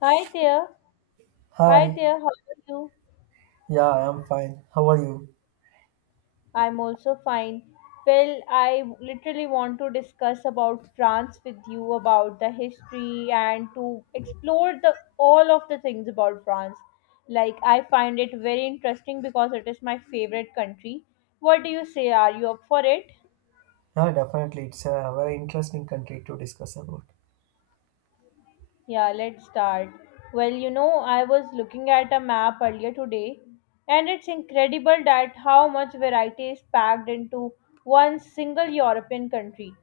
Hi there. Hi Hi, there. How are you? yeah, I'm fine. How are you? I'm also fine. Well, I literally want to discuss about France with you about the history and to explore the all of the things about France. Like I find it very interesting because it is my favorite country. What do you say? Are you up for it? Yeah, definitely. It's a very interesting country to discuss about. Yeah, let's start. Well, you know, I was looking at a map earlier today, and it's incredible that how much variety is packed into one single European country.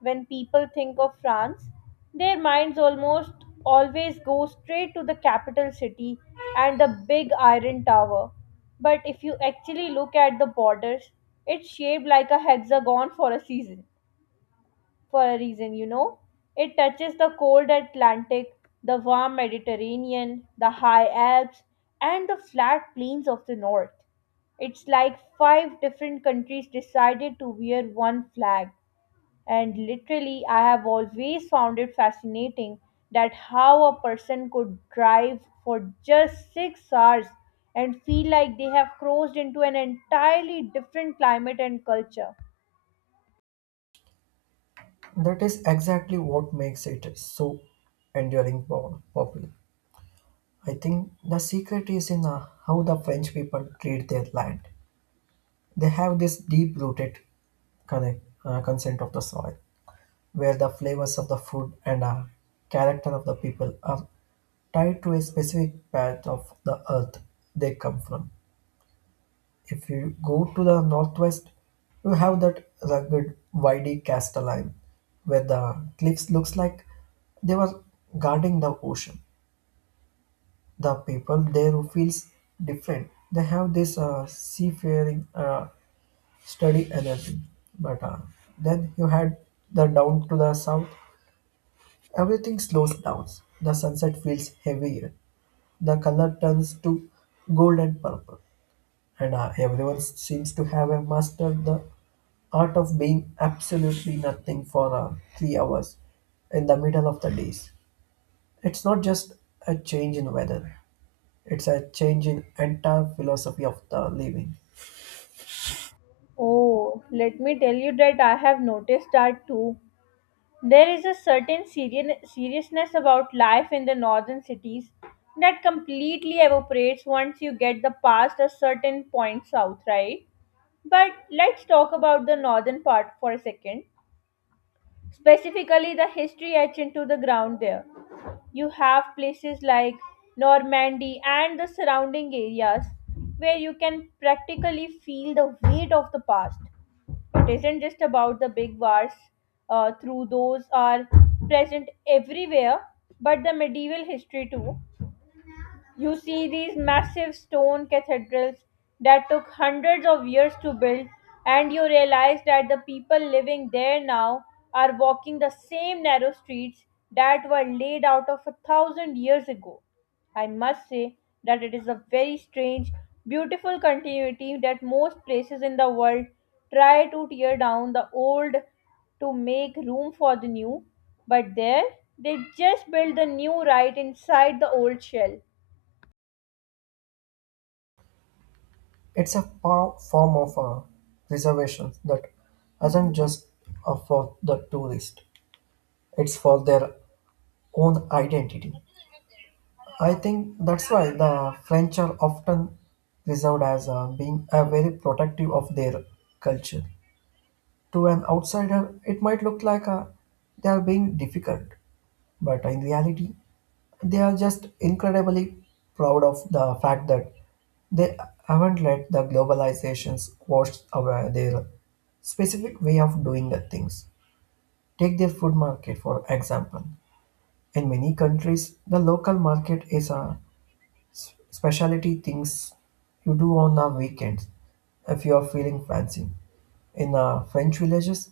When people think of France, their minds almost always go straight to the capital city and the big iron tower. But if you actually look at the borders, it's shaped like a hexagon for a reason, you know. It touches the cold Atlantic, the warm Mediterranean, the high Alps, and the flat plains of the north. It's like five different countries decided to wear one flag. And literally, I have always found it fascinating that how a person could drive for just 6 hours and feel like they have crossed into an entirely different climate and culture. That is exactly what makes it so enduring popular. I think the secret is in how the French people treat their land. They have this deep rooted consent of the soil, where the flavors of the food and character of the people are tied to a specific part of the earth they come from. If you go to the northwest, you have that rugged windy Castelline, where the cliffs looks like they were guarding the ocean. The people there who feels different. They have this seafaring, steady energy. But then you had the down to the south. Everything slows down. The sunset feels heavier. The color turns to gold and purple. And everyone seems to have mastered the art of being absolutely nothing for 3 hours in the middle of the days. It's not just a change in weather; it's a change in entire philosophy of the living. Oh, let me tell you that I have noticed that too. There is a certain seriousness about life in the northern cities that completely evaporates once you get the past a certain point south, right? But let's talk about the northern part for a second. Specifically, the history etched into the ground there. You have places like Normandy and the surrounding areas where you can practically feel the weight of the past. It isn't just about the big wars, through those are present everywhere, but the medieval history too. You see these massive stone cathedrals that took hundreds of years to build, and you realize that the people living there now are walking the same narrow streets that were laid out of a thousand years ago. I must say that it is a very strange, beautiful continuity that most places in the world try to tear down the old to make room for the new, but there they just build the new right inside the old shell. It's a form of reservation that isn't just for the tourist; it's for their own identity. I think that's why the French are often reserved as being very protective of their culture. To an outsider, it might look like they are being difficult, but in reality, they are just incredibly proud of the fact that they haven't let the globalizations wash away their specific way of doing the things. Take their food market, for example. In many countries, the local market is specialty things you do on the weekends if you are feeling fancy. In French villages,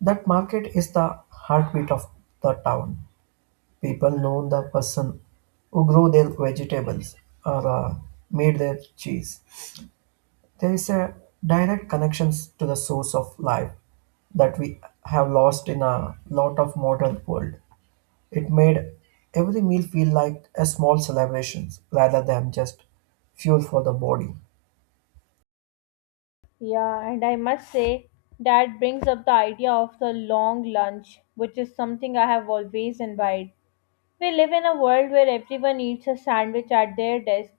that market is the heartbeat of the town. People know the person who grow their vegetables or made their cheese. There is a direct connections to the source of life that we have lost in a lot of modern world. It made every meal feel like a small celebration rather than just fuel for the body. Yeah, and I must say that brings up the idea of the long lunch, which is something I have always envied. We live in a world where everyone eats a sandwich at their desk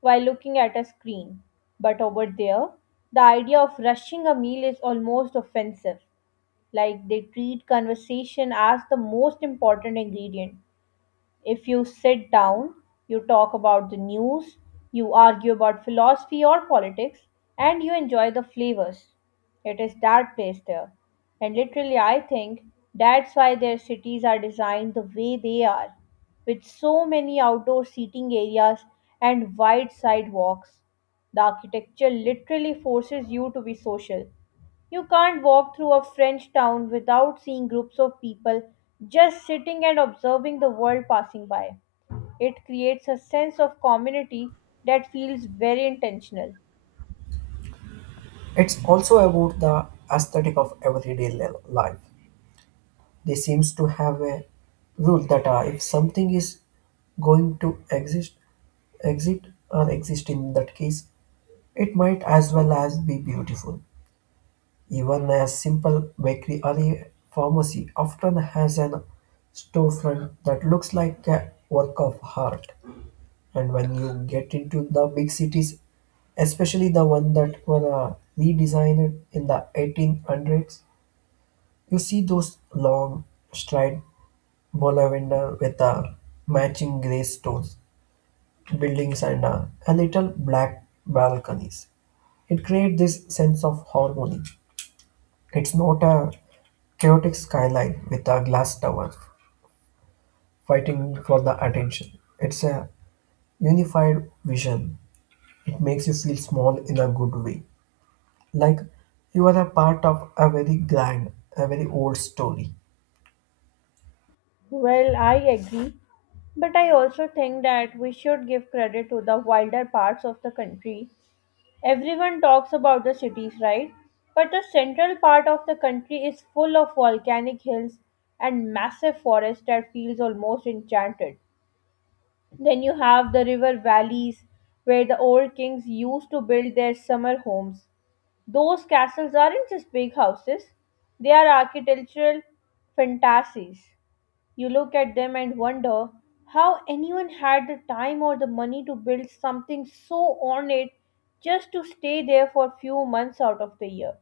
while looking at a screen. But over there, the idea of rushing a meal is almost offensive. Like they treat conversation as the most important ingredient. If you sit down, you talk about the news, you argue about philosophy or politics, and you enjoy the flavors. It is that place there. And literally, I think that's why their cities are designed the way they are, with so many outdoor seating areas and wide sidewalks. The architecture literally forces you to be social. You can't walk through a French town without seeing groups of people just sitting and observing the world passing by. It creates a sense of community that feels very intentional. It's also about the aesthetic of everyday life. They seems to have a rule that if something is going to exist, exist or exist in that case, it might as well as be beautiful. Even a simple bakery or a pharmacy often has an storefront that looks like a work of art. And when you get into the big cities, especially the one that were redesigned in the 1800s. You see those long straight boulevard with matching grey stones, buildings and a little black balconies. It creates this sense of harmony. It's not a chaotic skyline with a glass tower fighting for the attention. It's a unified vision. It makes you feel small in a good way. Like you are a part of a very grand, a very old story. Well, I agree, but I also think that we should give credit to the wilder parts of the country. Everyone talks about the cities, right? But the central part of the country is full of volcanic hills and massive forests that feels almost enchanted. Then you have the river valleys where the old kings used to build their summer homes. Those castles aren't just big houses, they are architectural fantasies. You look at them and wonder how anyone had the time or the money to build something so ornate just to stay there for a few months out of the year.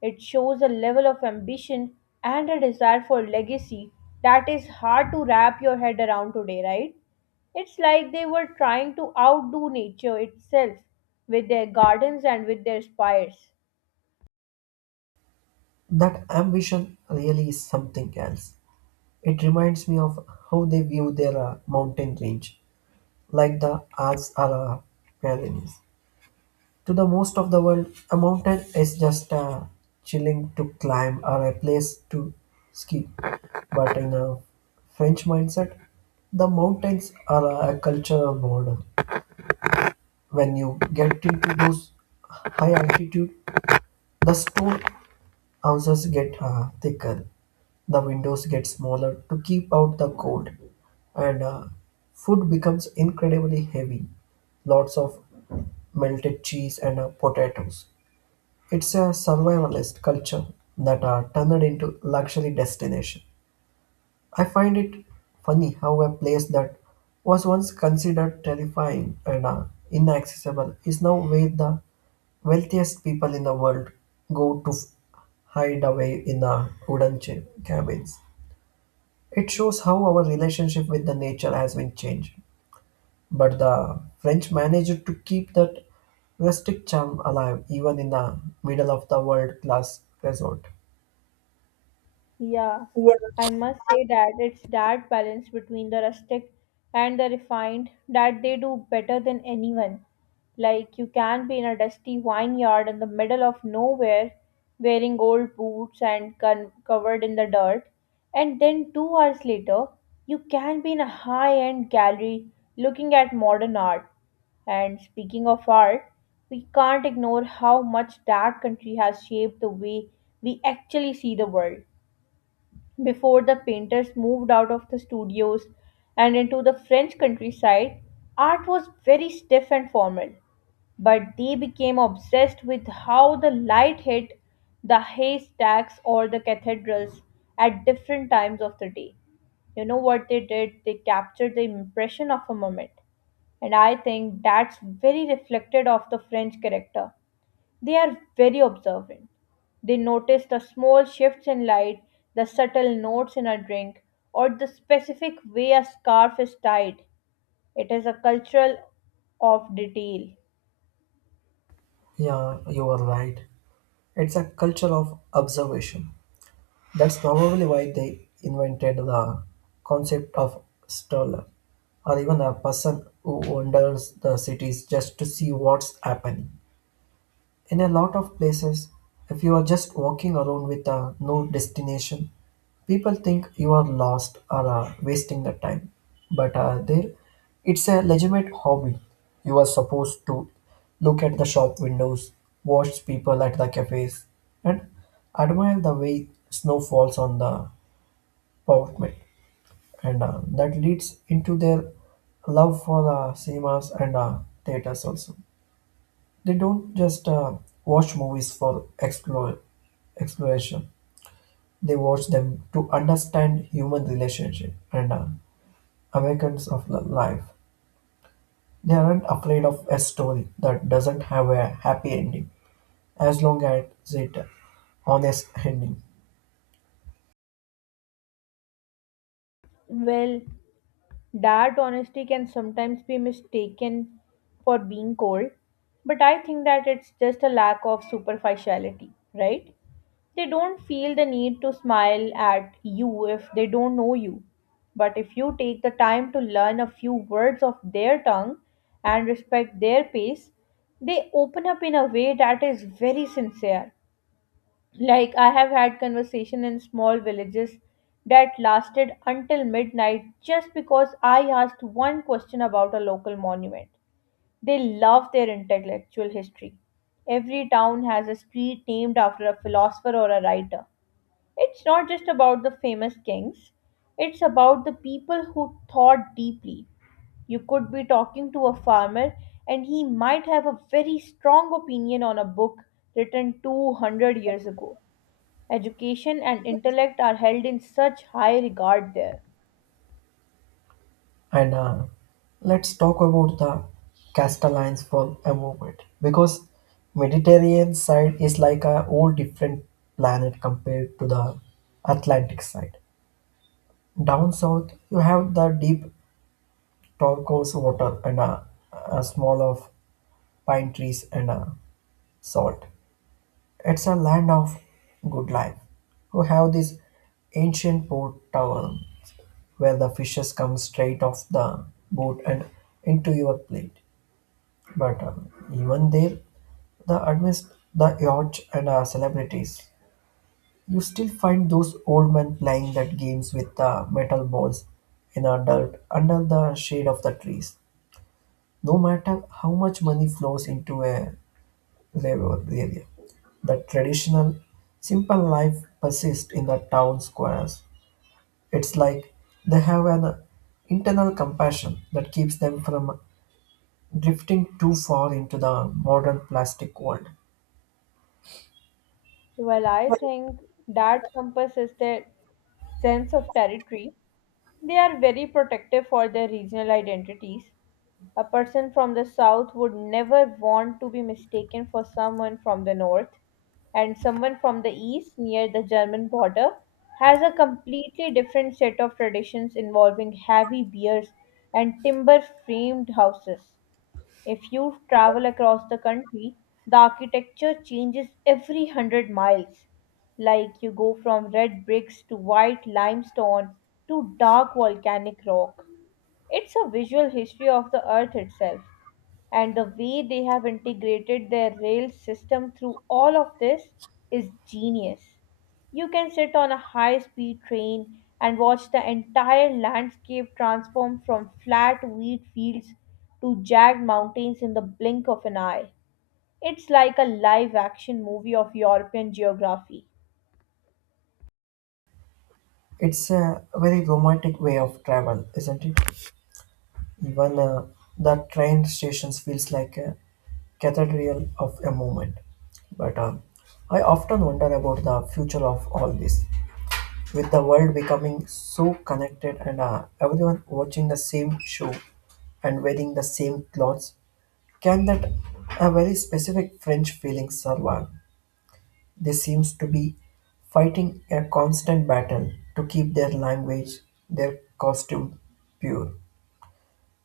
It shows a level of ambition and a desire for legacy that is hard to wrap your head around today, right? It's like they were trying to outdo nature itself with their gardens and with their spires. That ambition really is something else. It reminds me of how they view their mountain range, like the Alps or Pyrenees. To the most of the world, a mountain is just chilling to climb or a place to ski. But in a French mindset, the mountains are a cultural border. When you get into those high altitude, the stone houses get thicker, the windows get smaller to keep out the cold, and food becomes incredibly heavy. Lots of melted cheese and potatoes. It's a survivalist culture that are turned into luxury destination. I find it funny how a place that was once considered terrifying and inaccessible is now where the wealthiest people in the world go to hide away in the wooden cabins. It shows how our relationship with the nature has been changed. But the French managed to keep that rustic charm alive even in the middle of the world class resort. Yeah, Well, I must say that it's that balance between the rustic and the refined that they do better than anyone. Like, you can be in a dusty vineyard in the middle of nowhere, wearing old boots and covered in the dirt, and then 2 hours later, you can be in a high end gallery looking at modern art. And speaking of art, we can't ignore how much that country has shaped the way we actually see the world. Before the painters moved out of the studios and into the French countryside, art was very stiff and formal, but they became obsessed with how the light hit the haystacks or the cathedrals at different times of the day. You know what they did? They captured the impression of a moment. And I think that's very reflected of the French character. They are very observant. They notice the small shifts in light, the subtle notes in a drink, or the specific way a scarf is tied. It is a cultural of detail. yeah, you are right. It's a culture of observation. That's probably why they invented the concept of stroller, or even a person who wanders the cities just to see what's happening. In a lot of places, if you are just walking around with no destination, people think you are lost or wasting the time. But there, it's a legitimate hobby. You are supposed to look at the shop windows, watch people at the cafes, and admire the way snow falls on the pavement. And that leads into their love for cinemas and theaters also. They don't just watch movies for exploration. They watch them to understand human relationship and Americans of life. They aren't afraid of a story that doesn't have a happy ending, as long as it honest ending. Well, that honesty can sometimes be mistaken for being cold, but I think that it's just a lack of superficiality, right? They don't feel the need to smile at you if they don't know you. But if you take the time to learn a few words of their tongue and respect their pace, they open up in a way that is very sincere. Like I have had conversation in small villages that lasted until midnight just because I asked one question about a local monument. They love their intellectual history. Every town has a street named after a philosopher or a writer. It's not just about the famous kings, it's about the people who thought deeply. You could be talking to a farmer and he might have a very strong opinion on a book written 200 years ago. Education and intellect are held in such high regard there. And let's talk about the Castellans for a moment because Mediterranean side is like a whole different planet compared to the Atlantic side. Down south, you have the deep turquoise water and a small of pine trees and a salt. It's a land of good life. You have this ancient port tower where the fishes come straight off the boat and into your plate. But even there, the amidst the yacht and celebrities, you still find those old men playing that games with the metal balls in the dirt under the shade of the trees. No matter how much money flows into a labor area, the traditional, simple life persists in the town squares. It's like they have an internal compassion that keeps them from drifting too far into the modern plastic world. Well, I think that compasses their sense of territory. They are very protective for their regional identities. A person from the south would never want to be mistaken for someone from the north, and someone from the east near the German border has a completely different set of traditions involving heavy beers and timber framed houses. If you travel across the country, the architecture changes every 100 miles. Like you go from red bricks to white limestone to dark volcanic rock. It's a visual history of the earth itself. And the way they have integrated their rail system through all of this is genius. You can sit on a high speed train and watch the entire landscape transform from flat wheat fields to jagged mountains in the blink of an eye. It's like a live action movie of European geography. It's a very romantic way of travel, isn't it? Even the train stations feels like a cathedral of a moment. But I often wonder about the future of all this. With the world becoming so connected and everyone watching the same show and wearing the same clothes, can that a very specific French feeling survive? They seems to be fighting a constant battle to keep their language, their costume pure.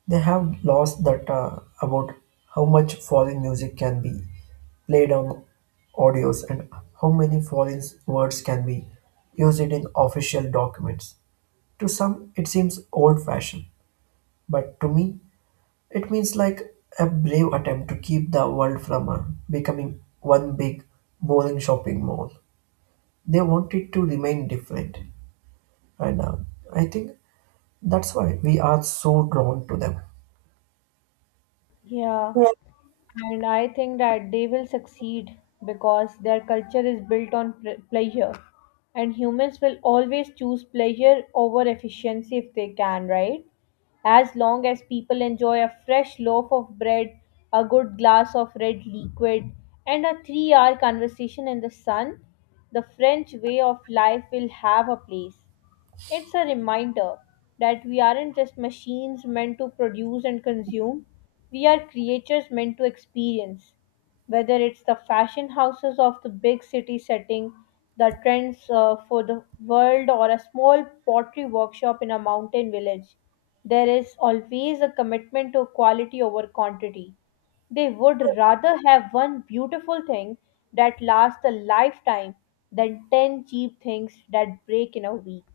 They have laws that about how much foreign music can be played on audios and how many foreign words can be used in official documents. To some, it seems old fashioned, but to me, it means like a brave attempt to keep the world from becoming one big, boring shopping mall. They want it to remain different, and I think that's why we are so drawn to them. Yeah. And I think that they will succeed because their culture is built on pleasure. And humans will always choose pleasure over efficiency if they can, right? As long as people enjoy a fresh loaf of bread, a good glass of red liquid, and a 3 hour conversation in the sun, the French way of life will have a place. It's a reminder that we aren't just machines meant to produce and consume, we are creatures meant to experience. Whether it's the fashion houses of the big city setting, the trends for the world, or a small pottery workshop in a mountain village, there is always a commitment to quality over quantity. They would rather have one beautiful thing that lasts a lifetime than 10 cheap things that break in a week.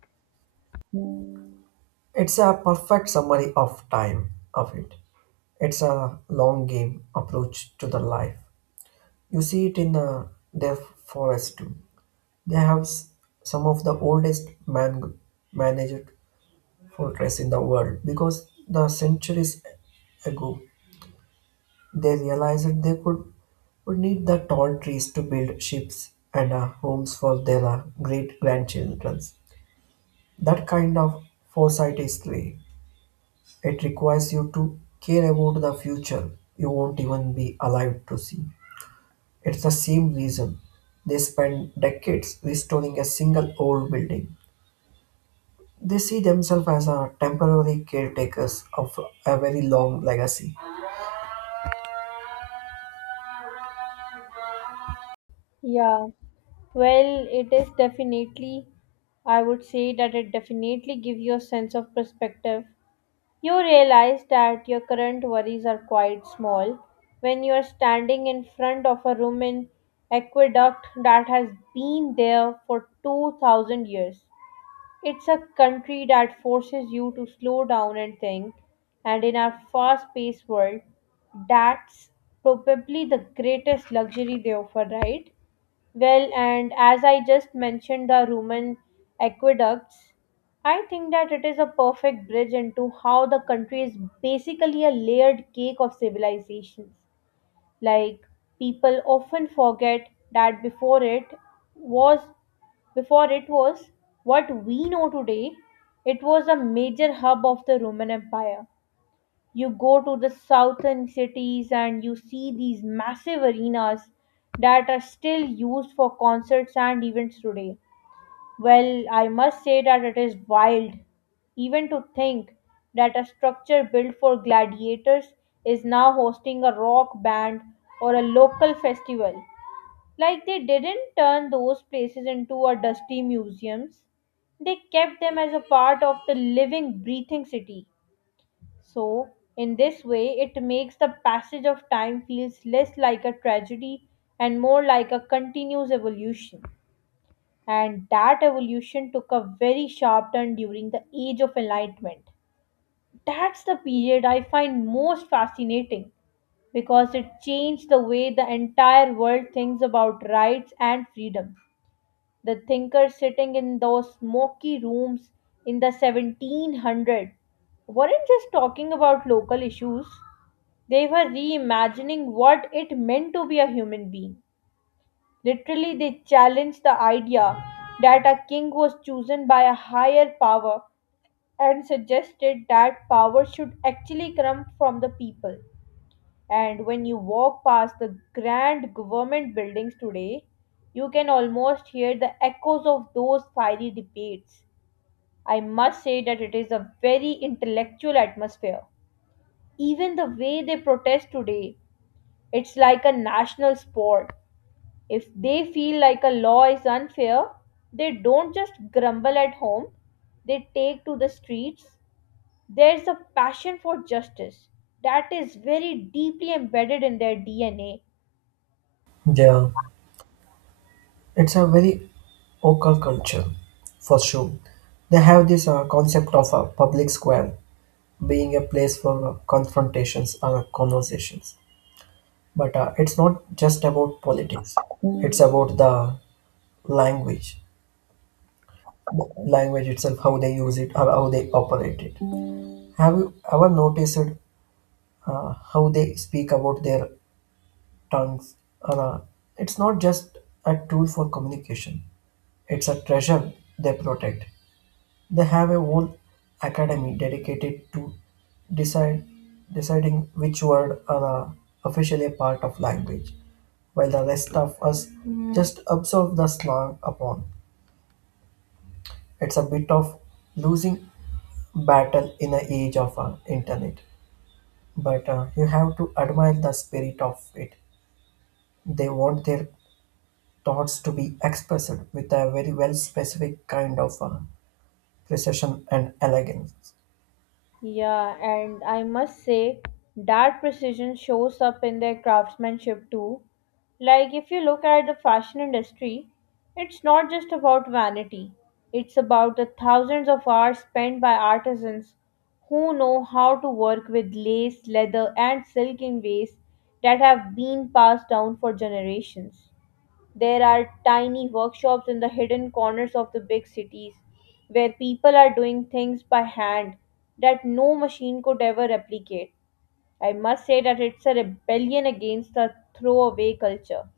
It's a perfect summary of time of it. It's a long game approach to the life. You see it in their forest too. They have some of the oldest man managed fortress in the world because the centuries ago they realized they could would need the tall trees to build ships and homes for their great grandchildren. That kind of foresight is rare. It requires you to care about the future you won't even be alive to see. It's the same reason they spend decades restoring a single old building. They see themselves as a temporary caretakers of a very long legacy. Yeah, well, it is definitely, I would say that it definitely gives you a sense of perspective. You realize that your current worries are quite small when you are standing in front of a Roman aqueduct that has been there for 2000 years. It's a country that forces you to slow down and think, and in our fast paced world, that's probably the greatest luxury they offer, right? Well, and as I just mentioned the Roman aqueducts, I think that it is a perfect bridge into how the country is basically a layered cake of civilizations. Like people often forget that was before it was what we know today, it was a major hub of the Roman Empire. You go to the southern cities and you see these massive arenas that are still used for concerts and events today. Well, I must say that it is wild even to think that a structure built for gladiators is now hosting a rock band or a local festival. Like they didn't turn those places into a dusty museums. They kept them as a part of the living, breathing city. So, in this way, it makes the passage of time feels less like a tragedy and more like a continuous evolution. And that evolution took a very sharp turn during the Age of Enlightenment. That's the period I find most fascinating because it changed the way the entire world thinks about rights and freedom. The thinkers sitting in those smoky rooms in the 1700s weren't just talking about local issues. They were reimagining what it meant to be a human being. Literally, they challenged the idea that a king was chosen by a higher power and suggested that power should actually come from the people. And when you walk past the grand government buildings today, you can almost hear the echoes of those fiery debates. I must say that it is a very intellectual atmosphere. Even the way they protest today, it's like a national sport. If they feel like a law is unfair, they don't just grumble at home, they take to the streets. There's a passion for justice that is very deeply embedded in their DNA. Yeah, it's a very local culture for sure. They have this concept of a public square being a place for confrontations or conversations. But it's not just about politics. It's about language, the language itself, how they use it or how they operate it. Have you ever noticed how they speak about their tongues? Or, it's not just a tool for communication. It's a treasure they protect. They have a whole academy dedicated to decide, deciding which word are officially a part of language, while the rest of us just observe the slang upon. It's a bit of losing battle in the age of internet, but you have to admire the spirit of it. They want their thoughts to be expressed with a very well specific kind of precision and elegance. Yeah, and I must say that precision shows up in their craftsmanship too. Like, if you look at the fashion industry, it's not just about vanity, it's about the thousands of hours spent by artisans who know how to work with lace, leather, and silk in ways that have been passed down for generations. There are tiny workshops in the hidden corners of the big cities where people are doing things by hand that no machine could ever replicate. I must say that it's a rebellion against the throwaway culture.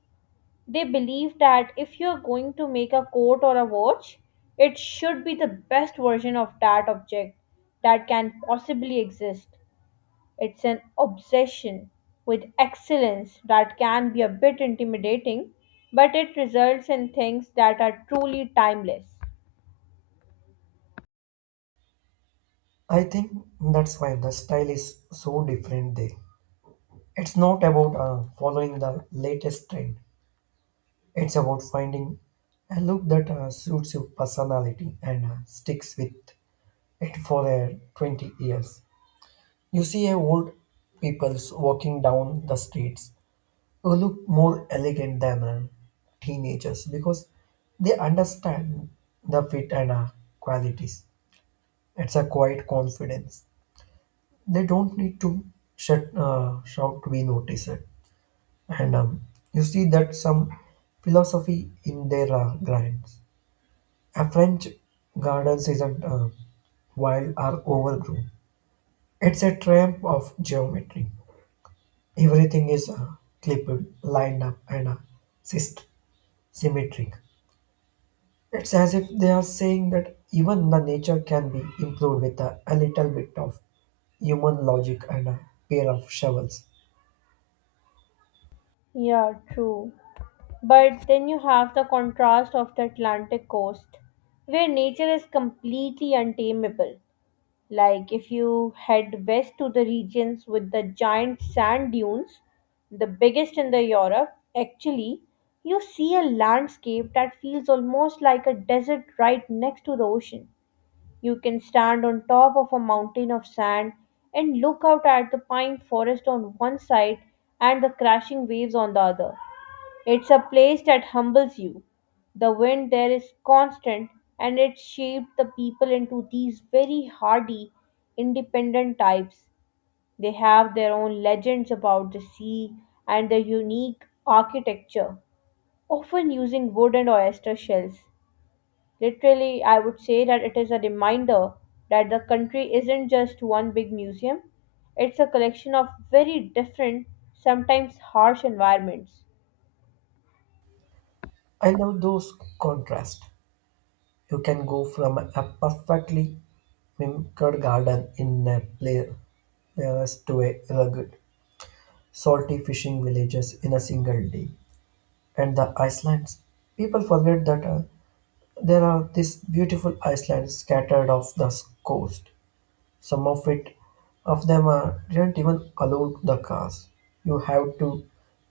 They believe that if you're going to make a coat or a watch, it should be the best version of that object that can possibly exist. It's an obsession with excellence that can be a bit intimidating, but it results in things that are truly timeless. I think that's why the style is so different there. It's not about following the latest trend, it's about finding a look that suits your personality and sticks with it for 20 years. You see old people walking down the streets who look more elegant than teenagers because they understand the fit and qualities. It's a quiet confidence. They don't need to shout to be noticed. And you see that some philosophy in their gardens. A French gardens isn't wild or overgrown. It's a triumph of geometry. Everything is clipped, lined up, and syst- symmetric. It's as if they are saying that even the nature can be improved with a little bit of human logic and a pair of shovels. Yeah, true. But then you have the contrast of the Atlantic coast, where nature is completely untamable. Like if you head west to the regions with the giant sand dunes, the biggest in the Europe, actually, you see a landscape that feels almost like a desert right next to the ocean. You can stand on top of a mountain of sand and look out at the pine forest on one side and the crashing waves on the other. It's a place that humbles you. The wind there is constant and it shaped the people into these very hardy, independent types. They have their own legends about the sea and their unique architecture, often using wood and oyster shells. Literally, I would say that it is a reminder that the country isn't just one big museum, it's a collection of very different, sometimes harsh environments. I love those contrasts. You can go from a perfectly mimicked garden in a place to a rugged, salty fishing villages in a single day. And the islands. People forget that there are these beautiful islands scattered off the coast. Some of it, of them are didn't even allow the cars. You have to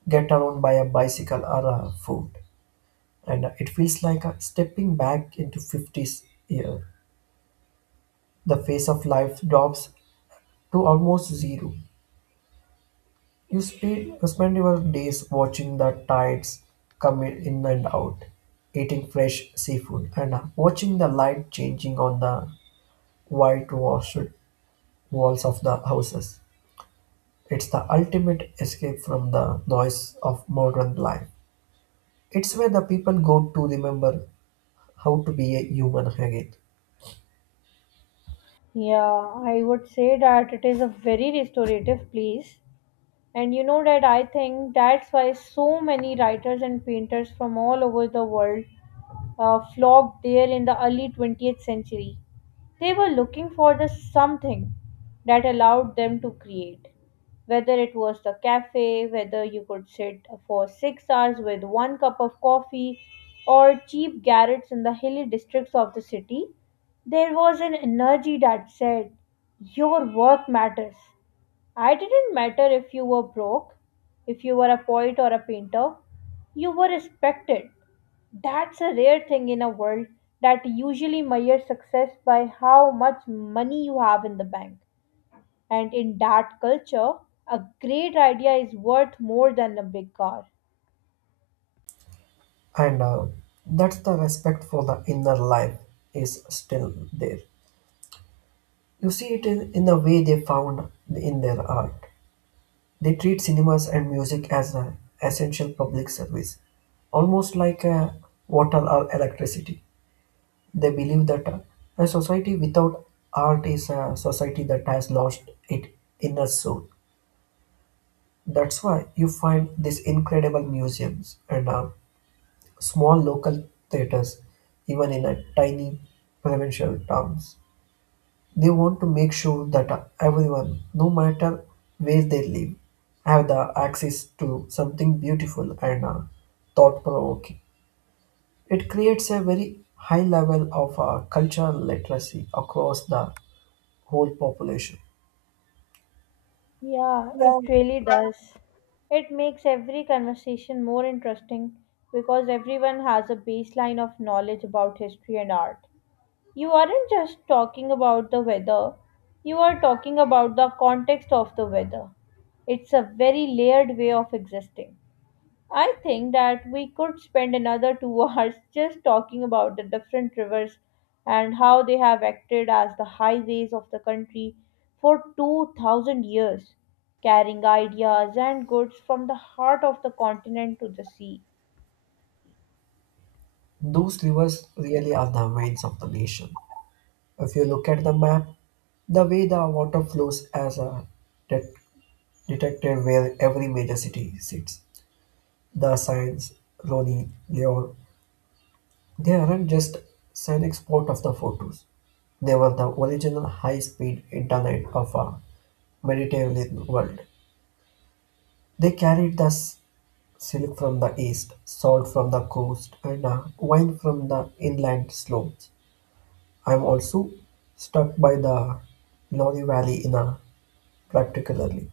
get around by a bicycle or a foot. And it feels like a stepping back into 50s year. The pace of life drops to almost zero. You spend your days watching the tides come in and out, eating fresh seafood, and watching the light changing on the whitewashed walls of the houses. It's the ultimate escape from the noise of modern life. It's where the people go to remember how to be a human again. Yeah, I would say that it is a very restorative place. And you know that I think that's why so many writers and painters from all over the world flocked there in the early 20th century. They were looking for the something that allowed them to create. Whether it was the cafe, whether you could sit for 6 hours with one cup of coffee, or cheap garrets in the hilly districts of the city, there was an energy that said, "Your work matters. I didn't matter if you were broke, if you were a poet or a painter, you were respected." That's a rare thing in a world that usually measures success by how much money you have in the bank. And in that culture, a great idea is worth more than a big car. And that's the respect for the inner life is still there. You see it in the way they found in their art. They treat cinemas and music as an essential public service, almost like water or electricity. They believe that a society without art is a society that has lost its inner soul. That's why you find these incredible museums and small local theaters, even in a tiny provincial towns. They want to make sure that everyone, no matter where they live, have the access to something beautiful and thought-provoking. It creates a very high level of cultural literacy across the whole population. Yeah, it Well, really does. It makes every conversation more interesting because everyone has a baseline of knowledge about history and art. You aren't just talking about the weather, you are talking about the context of the weather. It's a very layered way of existing. I think that we could spend another two hours just talking about the different rivers and how they have acted as the highways of the country for 2000 years, carrying ideas and goods from the heart of the continent to the sea. those rivers really are the veins of the nation. If you look at the map, the way the water flows as a detected where every major city sits. The signs, Roni, Leon, they aren't just an export of the photos. They were the original high-speed internet of a Mediterranean world. They carried the silk from the east, salt from the coast, and wine from the inland slopes. I'm also struck by the Lorry Valley in a particularly.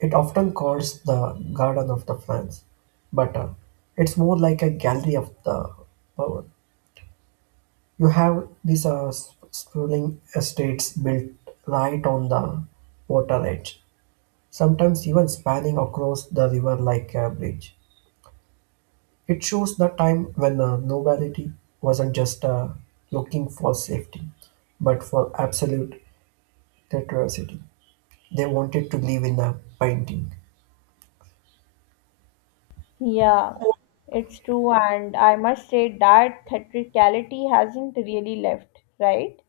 It often calls the Garden of the Plants, but it's more like a gallery of the power. You have these sprawling estates built right on the water edge, sometimes even spanning across the river like a bridge. It shows the time when the nobility wasn't just looking for safety, but for absolute curiosity. They wanted to live in a painting. Yeah, it's true, and I must say that theatricality hasn't really left, right?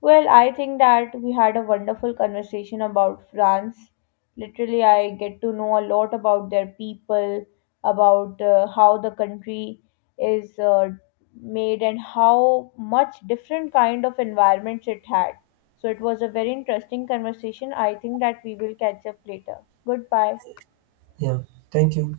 Well, I think that we had a wonderful conversation about France. Literally, I get to know a lot about their people, about how the country is made, and how much different kind of environments it had. So it was a very interesting conversation. I think that we will catch up later. Goodbye. Yeah, thank you.